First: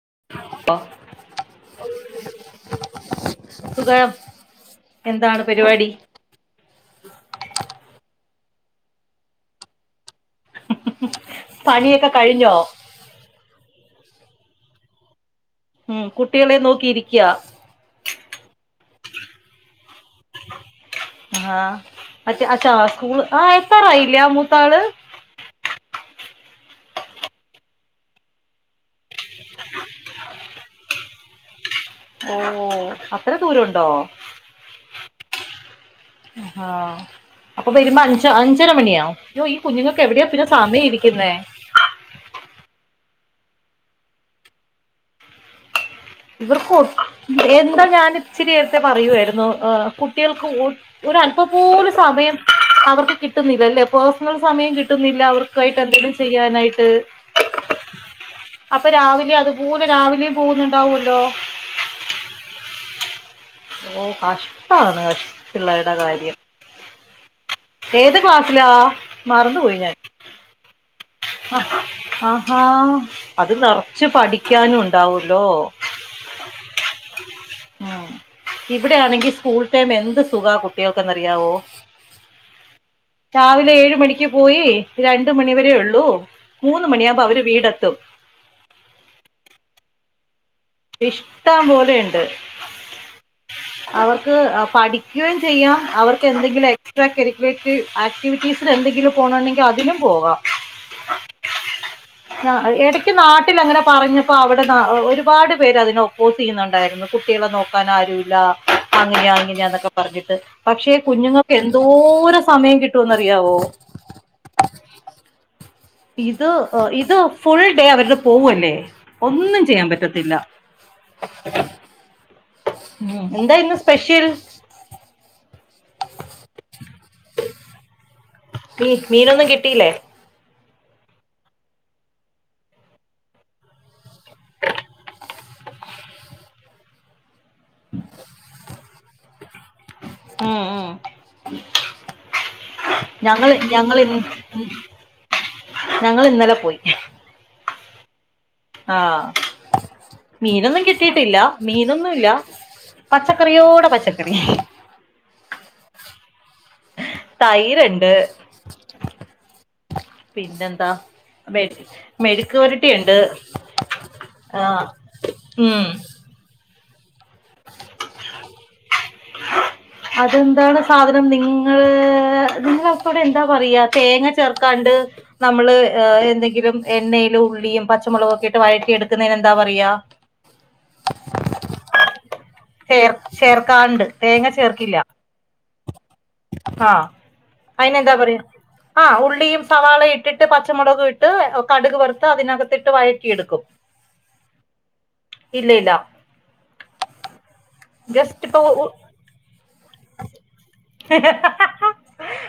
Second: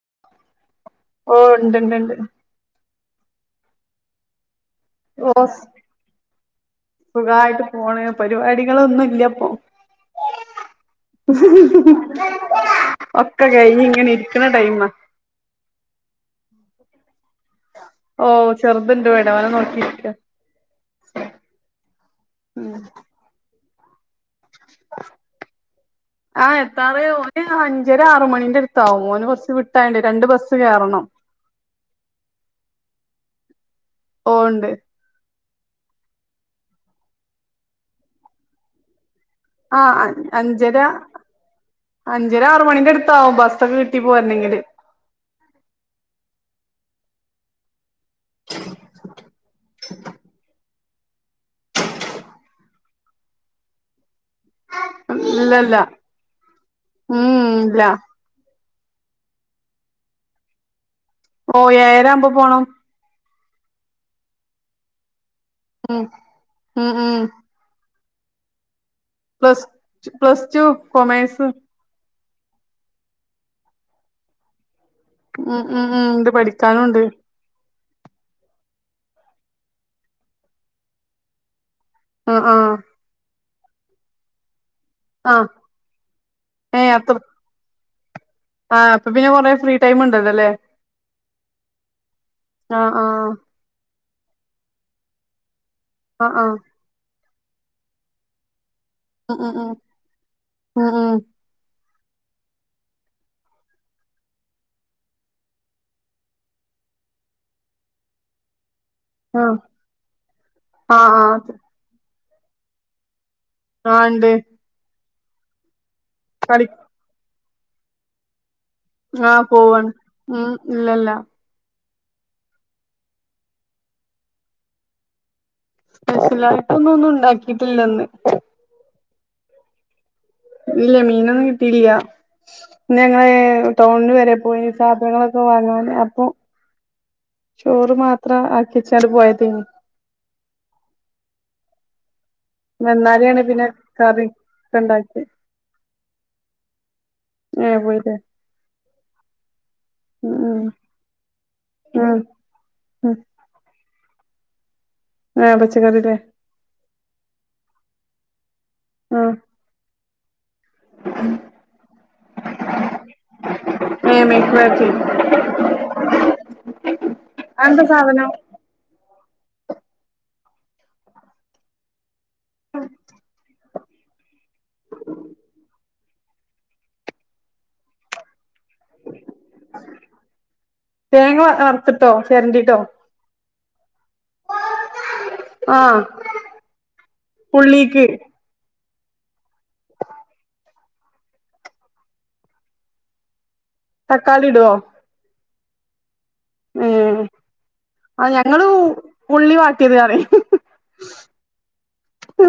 [unintelligible] അപ്പ ഓ ഉണ്ട്ണ്ട്ണ്ട് സുഖം ഓ എന്താണ് സ് പരിപാടി സുഖായിട്ട് പോണ് പരിപാടികളൊന്നും ഇല്ല ഇപ്പൊ പണിയൊക്കെ കഴിഞ്ഞോ ഒക്കെ കഴിഞ്ഞ് ഇങ്ങനെ ഇരിക്കണ ടൈംമാ ഉം കുട്ടികളെ നോക്കിയിരിക്കയാ ഓ ചെറുതണ്ട് ഇവിടെ അവനെ നോക്കിയിരിക്ക ആ അച്ഛ ഉം അച്ഛാആ സ്കൂൾ ആ ഇല്ലയാ മൂത്താള് ആ എത്താറ് ഒന് അഞ്ചര ആറ് മണീന്റെ അടുത്താവും ഓന് ബസ് വിട്ടാണ്ട് രണ്ട് ബസ് കെറണം ഓ അത്ര ദൂരം ഉണ്ടോ ഓ ഉണ്ട് ആ അപ്പൊ വരുമ്പ അഞ്ച അഞ്ചര മണിയവും ആ അൻ അഞ്ചര അഞ്ചര ആറ് മണിന്റെ അടു താവും ബസ്സൊക്കെ കിട്ടിപ്പോരെണെങ്കില് ഇവർക്ക് ഓ എന്താ ഞാൻ ഇച്ചിരി നേരത്തെ പറയായിരുന്നു ആ കുട്ടികൾക്ക് ഓ ഒരു അല്പ്പം പോലും സമയം അവർക്ക് കിട്ടുന്നില്ലല്ലേ ഇപ്പൊ നിങ്ങൾ സമയം കിട്ടുന്നില്ല ഇല്ലല്ല അവർക്കയിട്ട് എന്തെങ്കിലും ചെയ്യാനായിട്ട് ഉം ഇല്ല അപ്പെ രാവിലെ അതുപോലെ രാവിലെയും പോകുന്നുണ്ടാവൂല്ലോ ഓ ഏഴ് ആമ്പോ പോണം ഓ കഷ്ടാണ് പിള്ളേരുടെ കാര്യം ആ. ഏത് ക്ലാസ്സിലാ? മറന്നു പോയി ഞാൻ. പ്ലസ് ടു കൊമേഴ്സ് അ ആഹാ അത് നെർച്ച് പഠിക്കാനു ണ്ടാവുല്ലോ. ഉം ഉം ഉം ഇത് പഠിക്കാനുണ്ട് ആ ഇവിടെ ആണെങ്കി സ്കൂൾ ടൈം എന്ത് സുഖ കുട്ടികൾക്ക് എന്ന് അറിയാവോ? ആ ആ രാവിലെ ഏഴ് മണിക്ക് പോയി രണ്ട് ആ മണിവരെ ഉള്ളൂ ഏ മൂന്ന് മണിയ അത്ര ആമ്പം അവര് വീടെ എത്തും. ആ അപ്പൊ പിന്നെ കൊറെ ഫ്രീ ടൈം ഉണ്ടല്ലോ ആല്ലേ? ഇഷ്ടം പോലെണ്ട്. ആ ആ അവർ [unintelligible] അ പഠിക്കയ് ചെയ്യാ ആ ആ അവർക്കെന്തെങ്കിലു എക്സ്ട്രാ കരിക്കുലേറ്റ് ആക്റ്റിവിറ്റീസ് തെന്തെങ്കിലു ഉം ഉം പോണോണ്ടെങ്കി അതിനും പോവ. ഉം ഉം ഉം [unintelligible] എടക്ക് നാട്ടിലങ്ങന പറഞ്ഞപ്പ അവ്‌ടെ ദ ഒരു പാട് പേരതിനൊപ്പോസെയ്യുന്നുണ്ടായിരുന്നു കുട്ട്യളെ നോക്കാനാരൂല്ലാ. അങ്ങനെയാ ആ ഇങ്ങനെയാന്നൊക്ക പറഞ്ഞിട്ട്. പക്ഷെ, ആ ആ കുഞ്ഞുങ്ങക്കെന്തോര സമയം കിട്ടൂന്ന് ആ. ണ്ട് ഇത് ഇത് ഫുൾ ഡേ [unintelligible] പോവ്വല്ലേ. ആ ഒന്നും പോവാണ് ചെയ്യാമ്പറ്റത്തില്ല. ഉം ഇല്ലല്ല ഉം. എന്തായിന്നു സ്പെഷ്യൽ? സ്പെഷലായിട്ടൊന്നു ഒന്നുണ്ടാക്കിട്ടില്ലന്ന്. ഇ മീനൊന്നും കിട്ടീല്ലേ? ല്ല. മീനൊന്നും കിട്ടീല്ല്യ. ന്ന് ഞങ്ങള് ടൗൺല് വരെ പോയി സാധനങ്ങളൊക്ക വാങ്ങാന് അപ്പൊ ചോറ് മാത്രാ ആക്ക്യച്ചാട് പോയതായ്നി. ഊ ഉം. വന്നാരെയാണ് ഞങ്ങള് പിന്നെ ഞങ്ങളിനി കറി ഒക്കെ ഉണ്ടാക്കി [inaudible] ഞങ്ങളിന്നല പോയി. ഏ പോയില്ലേ ആ. ഉം ഉം മീനൊന്നും കിട്ടിയിട്ടില്ല. മീനൊന്നു ഉം ഇല്ല. ഉം പച്ചക്കറിയോട പച്ച [unintelligible] ആ പച്ചക്കറീടെ. തയിര്ണ്ട്. ആ പിന്നെന്താ? മെഴ് മെഴ്ക്ക്പൊരട്ടിണ്ട്. മെഴ്ക്ക് പെരച്ചി ഊം അഎന്താ സാധനം? അതെന്താണ് സാധനം? നിങ്ങൾ.... നിങ്ങൾക്കൊതെന്താ പറിയാ? തേങ്ങ ചേർക്കാണ്ട് നമ്മള് എ എന്തെങ്കിലും എണ്ണയിലുള്ളിയും പച്ചമുളകൊക്കെ ട്ട് വയറ്റി എടക്ക്ന്നേനെന്താ പറിയാ? തേങ്ങ വറുത്തിട്ടോ ചെരണ്ടിട്ടോ ഏർ ചേർക്കാണ്ട്. തേങ്ങ ചേർക്കില്ല. ആ. ആ. ഉള്ളീക്ക് അയിനെന്താ പറിയാ? ആ ഉള്ളിയും സവാളയ്ട്ടിട്ട് പ ച്ചമുളകു ഇട്ട് കട്ക് വറുത്തതിനകത്തിട്ട് വഴറ്റി എടുക്കും. തക്കാളിട്വോ? ഇല്ലയില്ല. ഊം. അ ഞങ്ങളൂ ഉള്ളി വാ ഹ് ഹ ഹ ഹ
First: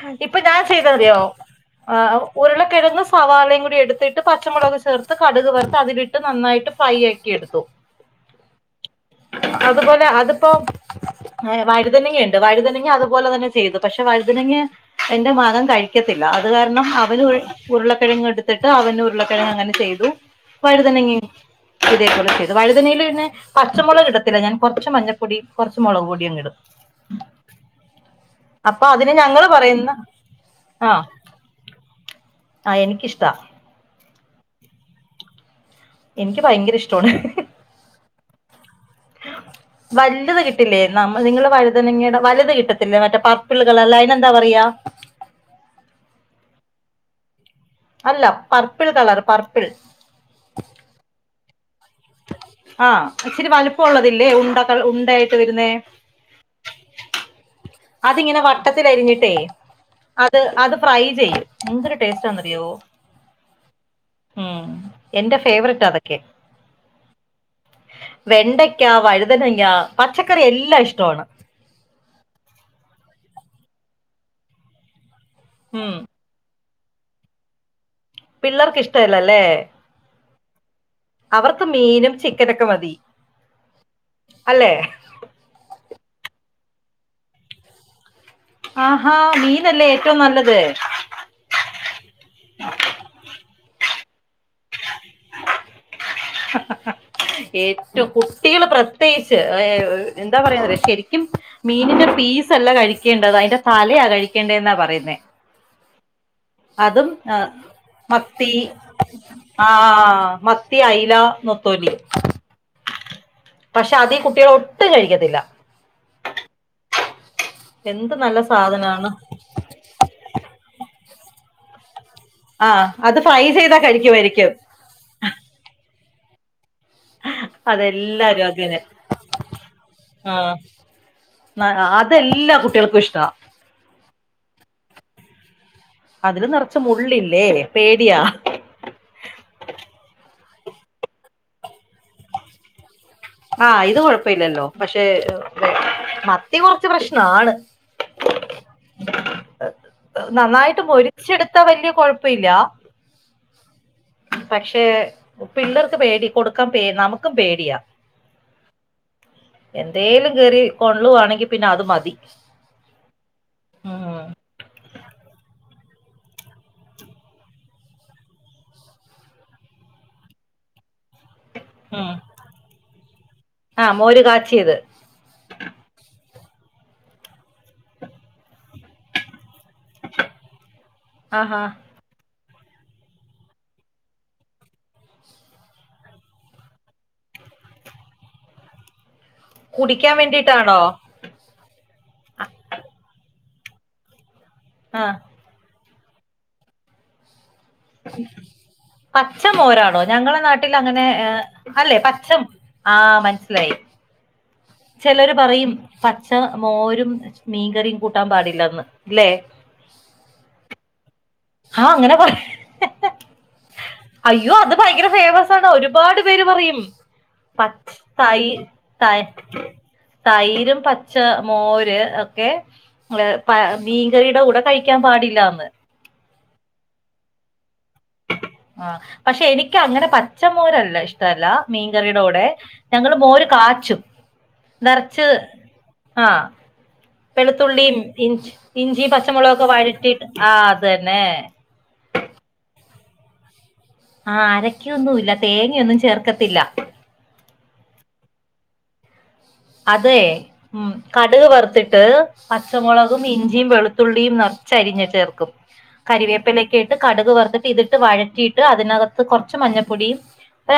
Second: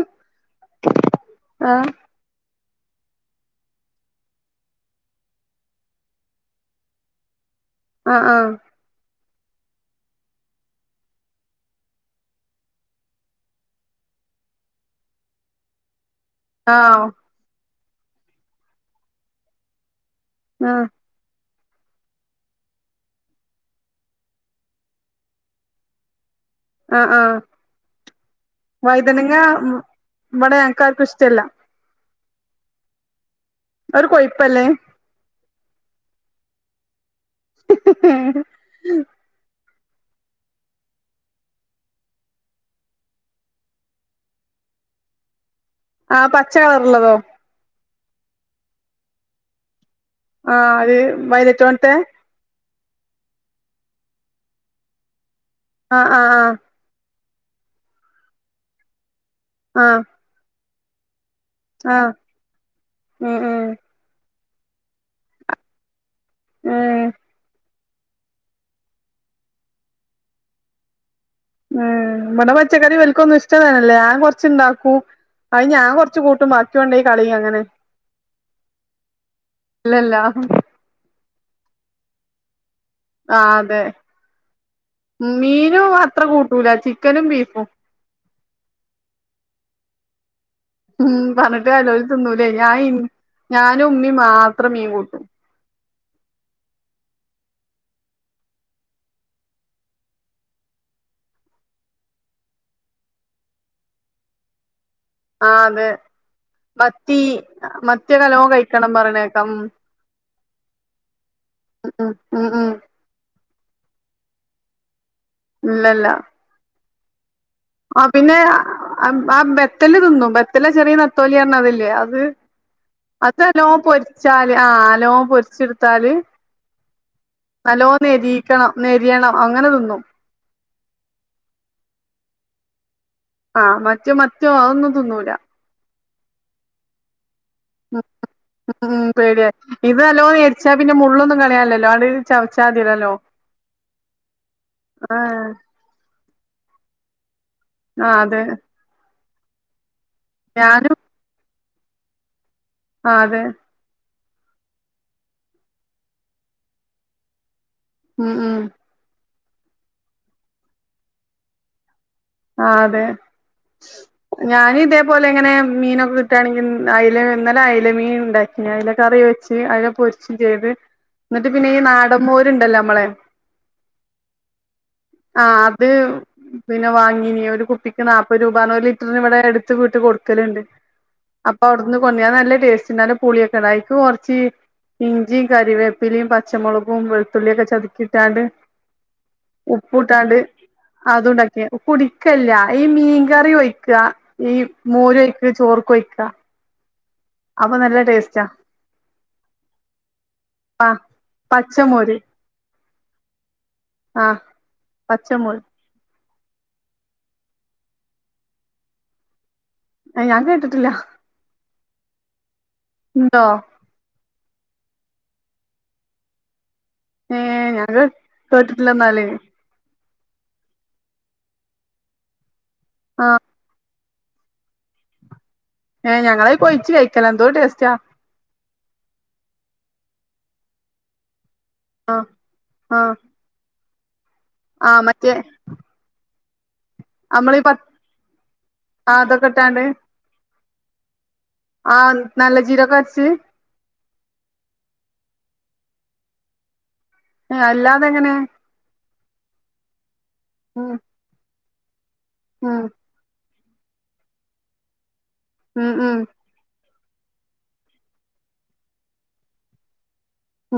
ഹ ഇപ്പം ഞാ ചെയ്തതറിയോ, ആ ഉ ഉരുള കെടന്ന സവാളയ് കൂടി എട്ത്തിട്ട് പച്ചമുളക് സേർത്ത് കട്ക് വർത്ത് അതിലിട്ട് നന്നായിട്ട് ഫ്രൈ ആക്കി എടുത്തു. അ ആ. അതുപോലെ അത്പ്പൊ ഏ വഴുതിനങ്ങയ് [unintelligible] വഴുതനങ്ങ അത് പോലെ തന്നെ ചെയ്തു. പക്ഷെ, വഴുതിനങ്ങ എന്റെ മകങ്കഴി യ്ക്കത്തില്ല. അത് ആ കാരണം അവനുഴ് ഉര്ളക്കെഴങ്ങെട്‌ത്ത്ട്ട് അവനു ര്‌ളക്കെഴങ്ങങ്ങനെ ചെയ്തു. ആ വഴുതനങ്ങെ. [inaudible] ഇതേക്കെ ചെയ്തു വഴുതനയിൽ പിന്നെ പച്ചമുളക് ഇടത്തില്ല ഞാൻ കുറച്ച് മഞ്ഞപ്പൊടി കുറച്ച് മുളക് പൊടി അങ്ങ് ഇടും അ ആ അപ്പൊ അതിന് വഴുതനങ്ങ ഞങ്ങള് ഉം പറയുന്ന വെടെ ഞങ് ആ കാർക്കുഷ്ടല്ല. ആ എനിക്കിഷ്ടാ. അത് കൊഴുപ്പല്ലേ? എനിക്ക് ഭയങ്കര ഇഷ്ടവാണ്. [inaudible] [unintelligible] വലുത് കിട്ടില്ലേ നിങ്ങൾ വഴുങ്ങയുടെ വലുത് കിട്ടത്തില്ലേ മറ്റേ പർപ്പിൾ കളറിലെ അതിനെന്താ പറയാ [unintelligible] ആ പച്ച കളർള്ളതോ? അല്ല പർപ്പിൾ കളർ പർപ്പിൾ. ചോത്തെ [inaudible] ആ ഇച്ചിര് വലുപ്പം ഉള്ളതില്ലേ ഉണ്ട ഉണ്ടായിട്ട്. വരുന്നേ ആ ആ ആ. അതിങ്ങനെ വട്ടത്തിലരിഞ്ഞിട്ടേ ആ അത് അത് ഫ്രൈ ചെയ്യും. എന്തൊരു ആ ടേസ്റ്റാന്ന്റിയോ ഉം ഉം ഉം എന്റെ ഫേവററ്റ് അതൊക്കെ. ആ. വെണ്ടയ്ക്ക വഴുതനങ്ങ പച്ചക്കറി എല്ലാം ഇഷ്ടമാണ്. ഉം ഇമ്മടെ പച്ചക്കറി ഇവലക്കും ഒന്നും ഇഷ്ടവല്ലാ ഞാൻ കൊറച്ചുണ്ടാക്കൂ. അ ഞാൻ ഉം കൊറച്ചു കൂട്ടും ബാക്കി കൊണ്ടെ കളയ അങ്ങനെ. പിള്ളേർക്ക് ഇഷ്ടല്ലല്ലേ ഇല്ലല്ല അവർക്ക് മീനും ചിക്കനൊക്കെ മതി. ആ അതെ അല്ലെ മീനും അത്ര കൂട്ട. ക്കൂല ചിക്കനും ബീഫും. ആഹാ മീനല്ലേ ഏറ്റവും നല്ലത്. ഉം പറഞ്ഞിട്ട് കര്യാല്ല ഓല് തിന്നൂലേ ഞാൻ ഞാനോം ഉമ്മേ മാ- [inaudible] ത്രം മീൻ കൂട്ടും [unintelligible] [unintelligible] [inaudible] ഏറ്റവും കുട്ടികൾ പ്രത്യേകിച്ച് എന്താ പറയാ ശരിക്കും മീനിന്റെ [inaudible] പീസല്ല കഴിക്കേണ്ടത് അതിന്റെ തലയാ കഴിക്കേണ്ടതെന്നാ പറയുന്നത്. ആ അതെ. അതും മത്തി മത്തിയൊക്കെ നല്ലോം മത്തി കഴിക്കണം പറയണേക്കാം ഉം ആ മത്തി അയല. നത്തോലി ഉം ഉം ഉം പക്ഷെ അത് ഈ കുട്ടികൾ ഒട്ടും കഴിക്ക ഇല്ലല്ല. ആ എന്ത് പിന്നെ നല്ല സാധനാണ് ആ ബെത്തല് തിന്നും ബെത്തല് ചെറിയ നത്തോലി ആന്ന് അതല്ലേ അത്. ആ അ അത് ഫ്രൈ നല്ലോ ചെയ്താ കഴിക്കുമായിരിക്കും പൊരിച്ചാല് ആ നല്ലോ പൊരിച്ചെടുത്താല്. നല്ലോ അതെല്ലാരും നെരിക്കണം അങ്ങനെ നെരിയണം അങ്ങനെ തിന്നും. ആ അതെല്ലാ കു- [inaudible] [unintelligible] ആ മറ്റോ മത്തി അതൊന്നും തിന്നൂല. അതില് നിറച്ച മുള്ളിൽ. ഉം ഉം ഉം പേടിയ ഇത് നല്ലോ എടു [unintelligible] ചച്ചാ പിന്നെ മുള്ളൊന്നും കളിയാലല്ലോ അത് ചവച്ചാതില്ലല്? ആ ഇത് കൊഴപ്പമില്ലല്ലോ പക്ഷെ മത്തി കുറച്ച് പ്രശ്നം ആണ്. ആ അതെ. നന്നായിട്ട് ഞാനും മൊരിച്ചെടുത്താ വലിയ കൊഴപ്പം ഇല്ലാ. ആ അതെ. പക്ഷെ പിള്ളേർക്ക് പേടി കൊടുക്കാൻ പേ നമുക്കു പേടിയാ. ഉം ഉം. എന്തേലും കേറി കൊള്ളുവാണെങ്കിൽ പിന്നെ അത് മതി ആ അതെ സ് ഉം ഞാൻ ഇതേപോലെ ഇങ്ങനെ. മീനൊക്കെ കിട്ടുകയാണെങ്കിൽ ൻ അയ്ല ഇന്നലെ അയ്ല മീൻ ഉണ്ടാക്കിന്ന് അയ്ല കറി വെച്ച് അയ്ല പൊരിച്ചും ചെയ്ത്. എന്നിട്ട് പിന്നെ ഈ ഉം നാടന് മോര് ഉണ്ടല്ലോ നമ്മളെ. ആ മോര് കാച്ചിയത് ആഹ അത്. പിന്നെ വാങ്ങിനീ ഒരു കുപ്പിക്ക് നാല്പ്പത് രൂപ ഒരു ലിറ്ററിന് ഇവിടെ എടു- [unintelligible] ത്ത വീട്ടിൽ കൊടുക്കലുണ്ട് ആഹാ അപ്പൊ അവിടുന്ന് കൊണ്ടാര നല്ല. ടേസ്റ്റ്ണ്ട് പുളിയൊക്കെണ്ട് അയ്ക്ക് കുറച്ച്. ഇഞ്ചിംകരിവേപ്പിലിം പച്ചമുളകും വെളുത്തുള്ളിയും ഒക്കെ ചതുക്കിയിട്ടാണ്ട്. കുടിക്കാൻ ഉപ്പുഇട്ടാണ്ട് വേണ്ടിട്ടാണോ അതുംണ്ടാക്കിക്കും കുടിക്കല്ല ഈ മീൻകറി ഒഴിക്ക ഈ ആ മോര് ഒഴിക്ക്ണ ചോർക്ക് ഒഴിക്കുക. ക. പച്ച മോരാണോ ഞങ്ങളെ നാട്ടിൽ ആ അങ്ങനെ അല്ലെ പച്ചമോര് പച്ചം. ആഹ് മനസിലായി ആഹ് ചിലര് പച്ചമോര് പറയും പ പച്ചാ മോരും മീൻകറിയും കൂട്ടാൻ പാടില്ലന്ന് ഇല്ലേ? അ ഞാൻ കേട്ടിട്ടില്ല. ആഹ അങ്ങനെ പറ ഉണ്ടോ. അയ്യോ അത് ഭയങ്കര ഫേയ്മസ് ആണ് ഒരുപാട് പേര് പറയും. ഏഹ് ഞാൻ പച്ചാ തൈ കേട്ടിട്ടില്ല തൈ. എന്നാല് തൈരും പച്ച മോര് ഒക്കെ പേ ആഹ് പേ മീൻകറിയുടെ കൂടെ കഴിക്കാൻ പാടില്ലന്ന്. ഏ ഞങ്ങള് അത് കൊ യിച്ച് കഴിക്കല എന്തോര് ടേസ്റ്റാ. ആ പക്ഷെ എനിക്ക് അങ്ങനെ പച്ചമോരല്ല ഇഷ്ടല്ല. മീൻകറിയുടെ ആഹ് കൂടെ ആഹ് ഞങ്ങള് മോര് കാച്ചും. ആഹ് നിറച്ച് മറ്റേ ആഹ. നമ്മളീ പ വെളുത്തുള്ളിയും ഇഞ്ച് ഇഞ്ചി ആ അതൊക്കെ പച്ചമുളക് ഒക്കെ ഇട്ടാണ്ട് വഴറ്റിട്ട് ആ അതന്നെ. ആഹ നല്ല ജീരകം അരച്ച്. ആഹ അരക്കൊന്നുല്ല തേങ്ങയൊന്നും ചേർക്കത്തില്ല. അല്ലാതെങ്ങനെ? അത് ഉം കടുക് വറുത്തിട്ട് ഉം പച്ചമുളകും ഇ ഞ്ചിയുംവെളുത്തുള്ളിയും നിറച്ച് അരിഞ്ഞ്ചേർക്കും ഉം ഉം കരിവേപ്പിലക്ക ഇ ട്ട്കടുക് വെറുത്തിട്ട് ഇതിട്ട് വഴറ്റിയിട്ട് അതിനകത്ത് കുറച്ച് മഞ്ഞപ്പൊടി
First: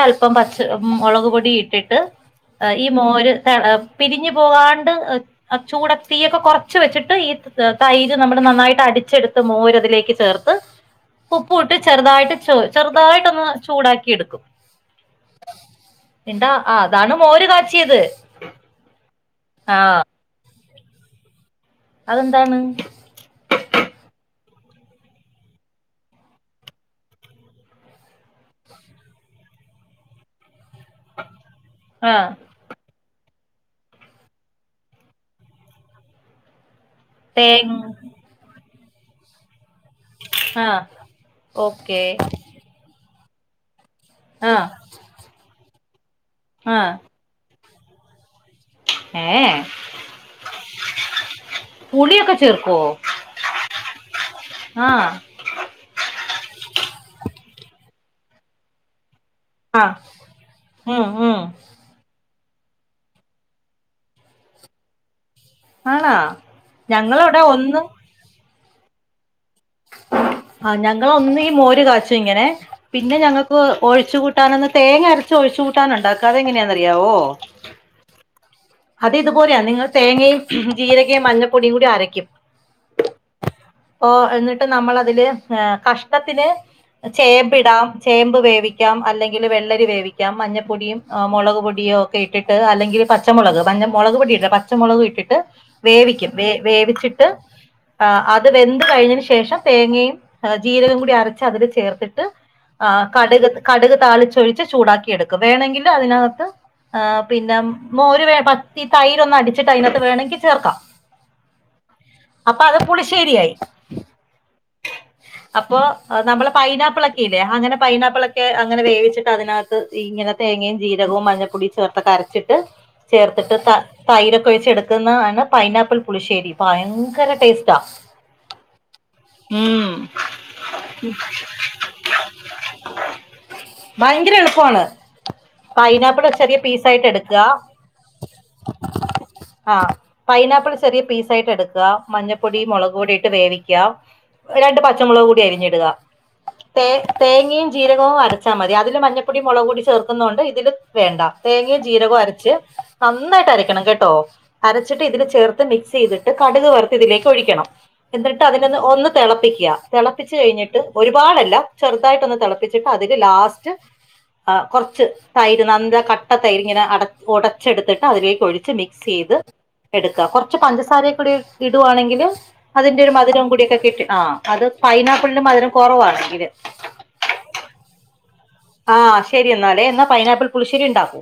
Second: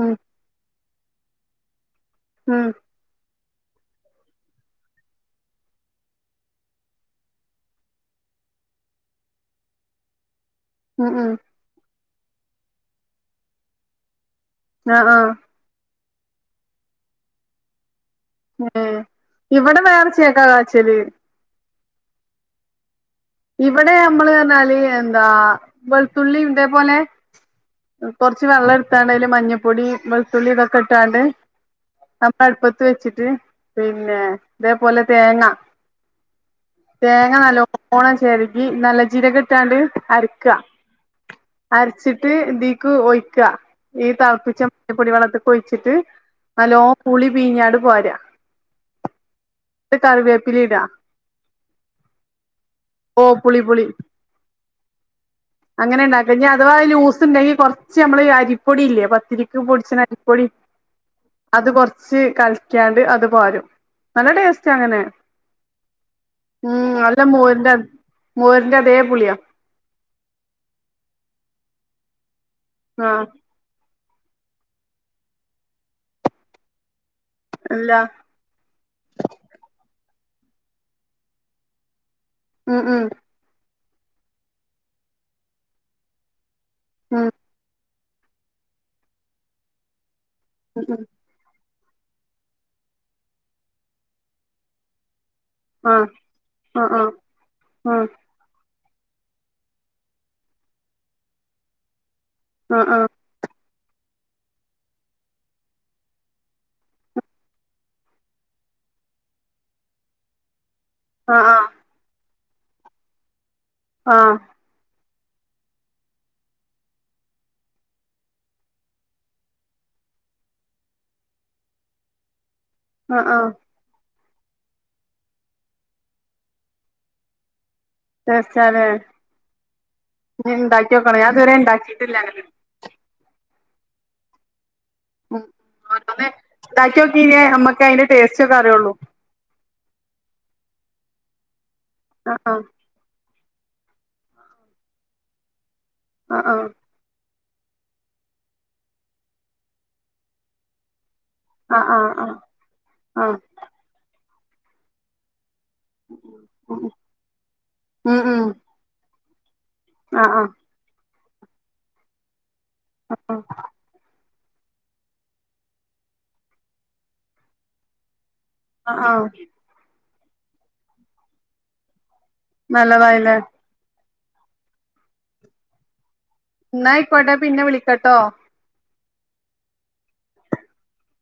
ഉം പച്ച ഉം മുളക് പൊടി ഇട്ടിട്ട് ഉം ഈ മോര്. ഏ പിരിഞ്ഞു പോകാണ്ട് ആ ചൂട് തീഒക്കെ കുറച്ച് വെച്ചിട്ട് ഈ തൈര് നമ്മൾ. നന്നായിട്ട് അടിച്ചെടുത്ത് മോരതിലേക്ക് ചേർത്ത്. ഉം ഉം പ്പ് ഉപ്പ് ഇട്ട് ചെറുതായിട്ട് ചെറുതായിട്ടൊന്ന് ചൂടാക്കി എടുക്കും. ആഹ ആഹ. എണ്ടാ ആ അതാണ് മോര് കാച്ചിയത്. ഏ ആ ഇവിടെ വേറെ ചേക്കാ കാച്ചല്. അതെന്താണ്? ഇവിടെ നമ്മള് എന്നാൽ എന്താ വെളുത്തുള്ളി ഇതേപോലെ. കൊറച്ച് വെള്ളം എടുത്താണ്ട് അതില് മഞ്ഞപ്പൊടി വെളുത്തുള്ളി ഇതൊക്കെ ഇട്ടാകാണ്ട്. ആഹ് അപ അടുപ്പത്ത് വെച്ചി ട്ട് പിന്നെ ഇതേപോലെ തേങ്ങ. തേങ്ങ തേങ്ങോ. നല്ലോണം ചെരകി നല്ല ജീരകം ഇട്ടാ ണ്ട്. അരക്ക ആഹ് ഓക്കെ അരച്ചിട്ട്ഇതീക്ക് ഒയ്ക്ക. ഈ തിളപ്പിച്ച ആഹ് മഞ്ഞപ്പൊടി വെളത്തിക്ക് ഒഴിച്ചിട്ട് നല്ലോ ആഹ് പു ളി പീഞ്ഞ്ട്ട് പാരാ. ഏഹ് ട്ട് കരുവെപില ഇടാ. പുളിയൊക്കെ ചേർക്കോ ഓ പുളി പുളി ആഹ് അങ്ങനെയാ ഉണ്ടാക്ക ഇനി അഥവാ അതി ലൂസ് ഉണ്ടെങ്കിൽ കൊറച്ച് റച്ച് നമ്മള് അരിപ്പൊടി ഇല്ലേ പത്തിരിക്ക് ആഹ് പൊടിച്ചന് അരിപ്പൊടി ഉം ഉം അത് കൊറച്ച് കൽകിയെണ്ട് അത് പോരും നല്ല ടേസ്റ്റ് അങ്ങനെ ആണാ ഉം നല്ല ഞങ്ങളവിടെ മോരിന്റെ മോരിന്റെ അതേ പുളിയാ ആ ഞങ്ങള് ഒന്നെങ്കി മോര് കാച്ചും ഇങ്ങനെ പിന്നെ ആഹ് ഞങ്ങൾക്ക് ഒഴി ഒഴിച്ച് കൂട്ടന്നൊന്നു തേങ്ങരച്ച് ഒഴിച്ചു കൂട്ടാൻ ഉണ്ടാക്കും അതെങ്ങനെയാന്ന് അറിയാവോ അല്ല അത് ഇതുപോലെയാ നിങ്ങൾ തേങ്ങയും ജീരകയും മഞ്ഞൾപ്പൊടിയും കൂടി അരയ്ക്കും ഉം ഉം ഓ എന്നിട്ട് നമ്മള് അതില് എ കഷ്ണത്തിന് ചേമ്പിടാം ചേമ്പ് വേവിക്കാം അല്ലെങ്കില് വെള്ളരി വേവിക്കാം ഉം മഞ്ഞൾപൊടിയും ഉം മുളക് പൊടി പൊടിയോ ഒക്കെ ഇട്ടിട്ട് അല്ലെങ്കില് പച്ചമുളക് മഞ്ഞ മുളക് പൊടിടണ്ട പച്ചുളകും ഇട്ടിട്ട് ആഹ് വേവിക്കും വേ ആഹ് വേവിച്ചിട്ട് ആഹ് അത് വെന്ത് കഴിഞ്ഞതിന് ശേ ശേഷം തേങ്ങയും ജീരകവും കൂടി അരച്ച് അതിൽ ചേർത്തിട്ട് ആഹ് ആ ആഹ് കടുക് കടുക് താളിച്ചൊഴിച്ച് ചൂടാക്കി എടുക്കും വേണമെങ്കില് അതിനകത്ത് ആ പിന്നെ മോര് വേ പത്തി തൈരൊന്ന് അടിച്ചിട്ട് അതിനകത്ത് വേണമെങ്കിൽ ചേർക്കാം ആ ആ അപ്പോ അത് പുളിശേരിയായി ആ അപ്പോ നമ്മള് പൈനപ്പിളെക്കെ ഇല്ലേ അങ്ങനെ പൈനാപ്പിളെക്കെ അങ്ങനെ വേവിച്ചിട്ട് അതിനകത്ത് ഇങ്ങനെ തേങ്ങയും ജീരകവും മഞ്ഞൾപ്പൊടിയും ചേർത്ത് അ രച്ചിട്ട് ആഹ് ആഹ് ചേർത്തിട്ട് താ തൈരൊക്കെ ഒഴിച്ച് എടുക്കുന്നതാ ണ് പൈനാപ്പിൾ പുളിശ്ശേരി ഭയങ്കര ടേസ്റ്റാ ടെസ്റ്റ് ആല്ലേ ഉം ഇനി ഇണ്ടാക്കി നോ ക്കണം ഞാനിതുവരെ ഉണ്ടാക്കിട്ടില്ല അങ്ങനെ ഭയങ്കര എളുപ്പമാണ് ഉം ഓരോന്ന് പൈനാപ്പിള് ചെറിയ പീസായിട്ട് ഇണ്ടാക്കിയോക്കീനേ എടുക്കുക നമ്മക്ക് അയിന്റെ ടേസ്റ്റ് ഒക്കെ അറിയുള്ളൂ ആ പൈനാപ്പിള് ചെറിയ പീസ് ആയിട്ട് എടുക്കുക ആഹ് മഞ്ഞൾപ്പൊടി മുളക് പൊടി ഇട്ട് വേവിക്ക യ്ക്ക രണ്ട് പച്ചമുളക് കൂടി അരിഞ്ഞിടുക ആഹ് തേങ്ങയും ജീരകവും അരച്ചാ മതി അതില് മഞ്ഞപ്പൊടിയും മുളകപൊടിയും ചേർക്കുന്നതു കൊണ്ട് ഇതില് വേണ്ട തേങ്ങയും ആഹ് ആഹ് ജീരകവും ആഹ് ആഹ് അരച്ച് ആഹ് ആഹ് നന്നായിട്ട് അരക്കണം കേട്ടോ അരച്ചിട്ട് ഇതിന് ചേർ ത്ത് മിക്സ് ചെയ്തിട്ട് കടുക് വറത്ത് ഇതിലേക്ക് ഒഴിക്കണം ഉം എന്നിട്ട് ഉം അതിനൊന്ന് ഒന്ന് തിളപ്പിക്കുക ആഹ് തിളപ്പിച്ച് ആഹ് കഴിഞ്ഞിട്ട് ഒരുപാട്അല്ല ചെറുതായിട്ട് ഒന്ന് തിളപ്പി ട്ട് അതില് ലാസ്റ്റ് ആ കൊറച്ച് തൈര് നല്ല കട്ട തൈര് ഇങ്ങനെ അട ഉടച്ചെടുത്തിട്ട് അതിലേക്ക് ഒഴിച്ച് ആഹ് മിക്സ് ആഹ് ചെയ്ത് എടുക്കുക കൊറച്ച് പഞ്ചസാരയുംകൂടെ ഇടുവാണെങ്കില് നല്ല ഇതിന്റെ ഒരു മധുരം കൂടി ഒക്കെ കിട്ടും ആ അത് പൈനാപ്പിളില് മധുരം കൊറവാണെങ്കി എന്നായിക്കോട്ടെ പിന്നെ വിളിക്കാ ട്ടോ ആ ശരി എന്നാലേ എന്നാ പൈനാപ്പിൾ പുളിശ്ശരി ഉണ്ടാക്കൂ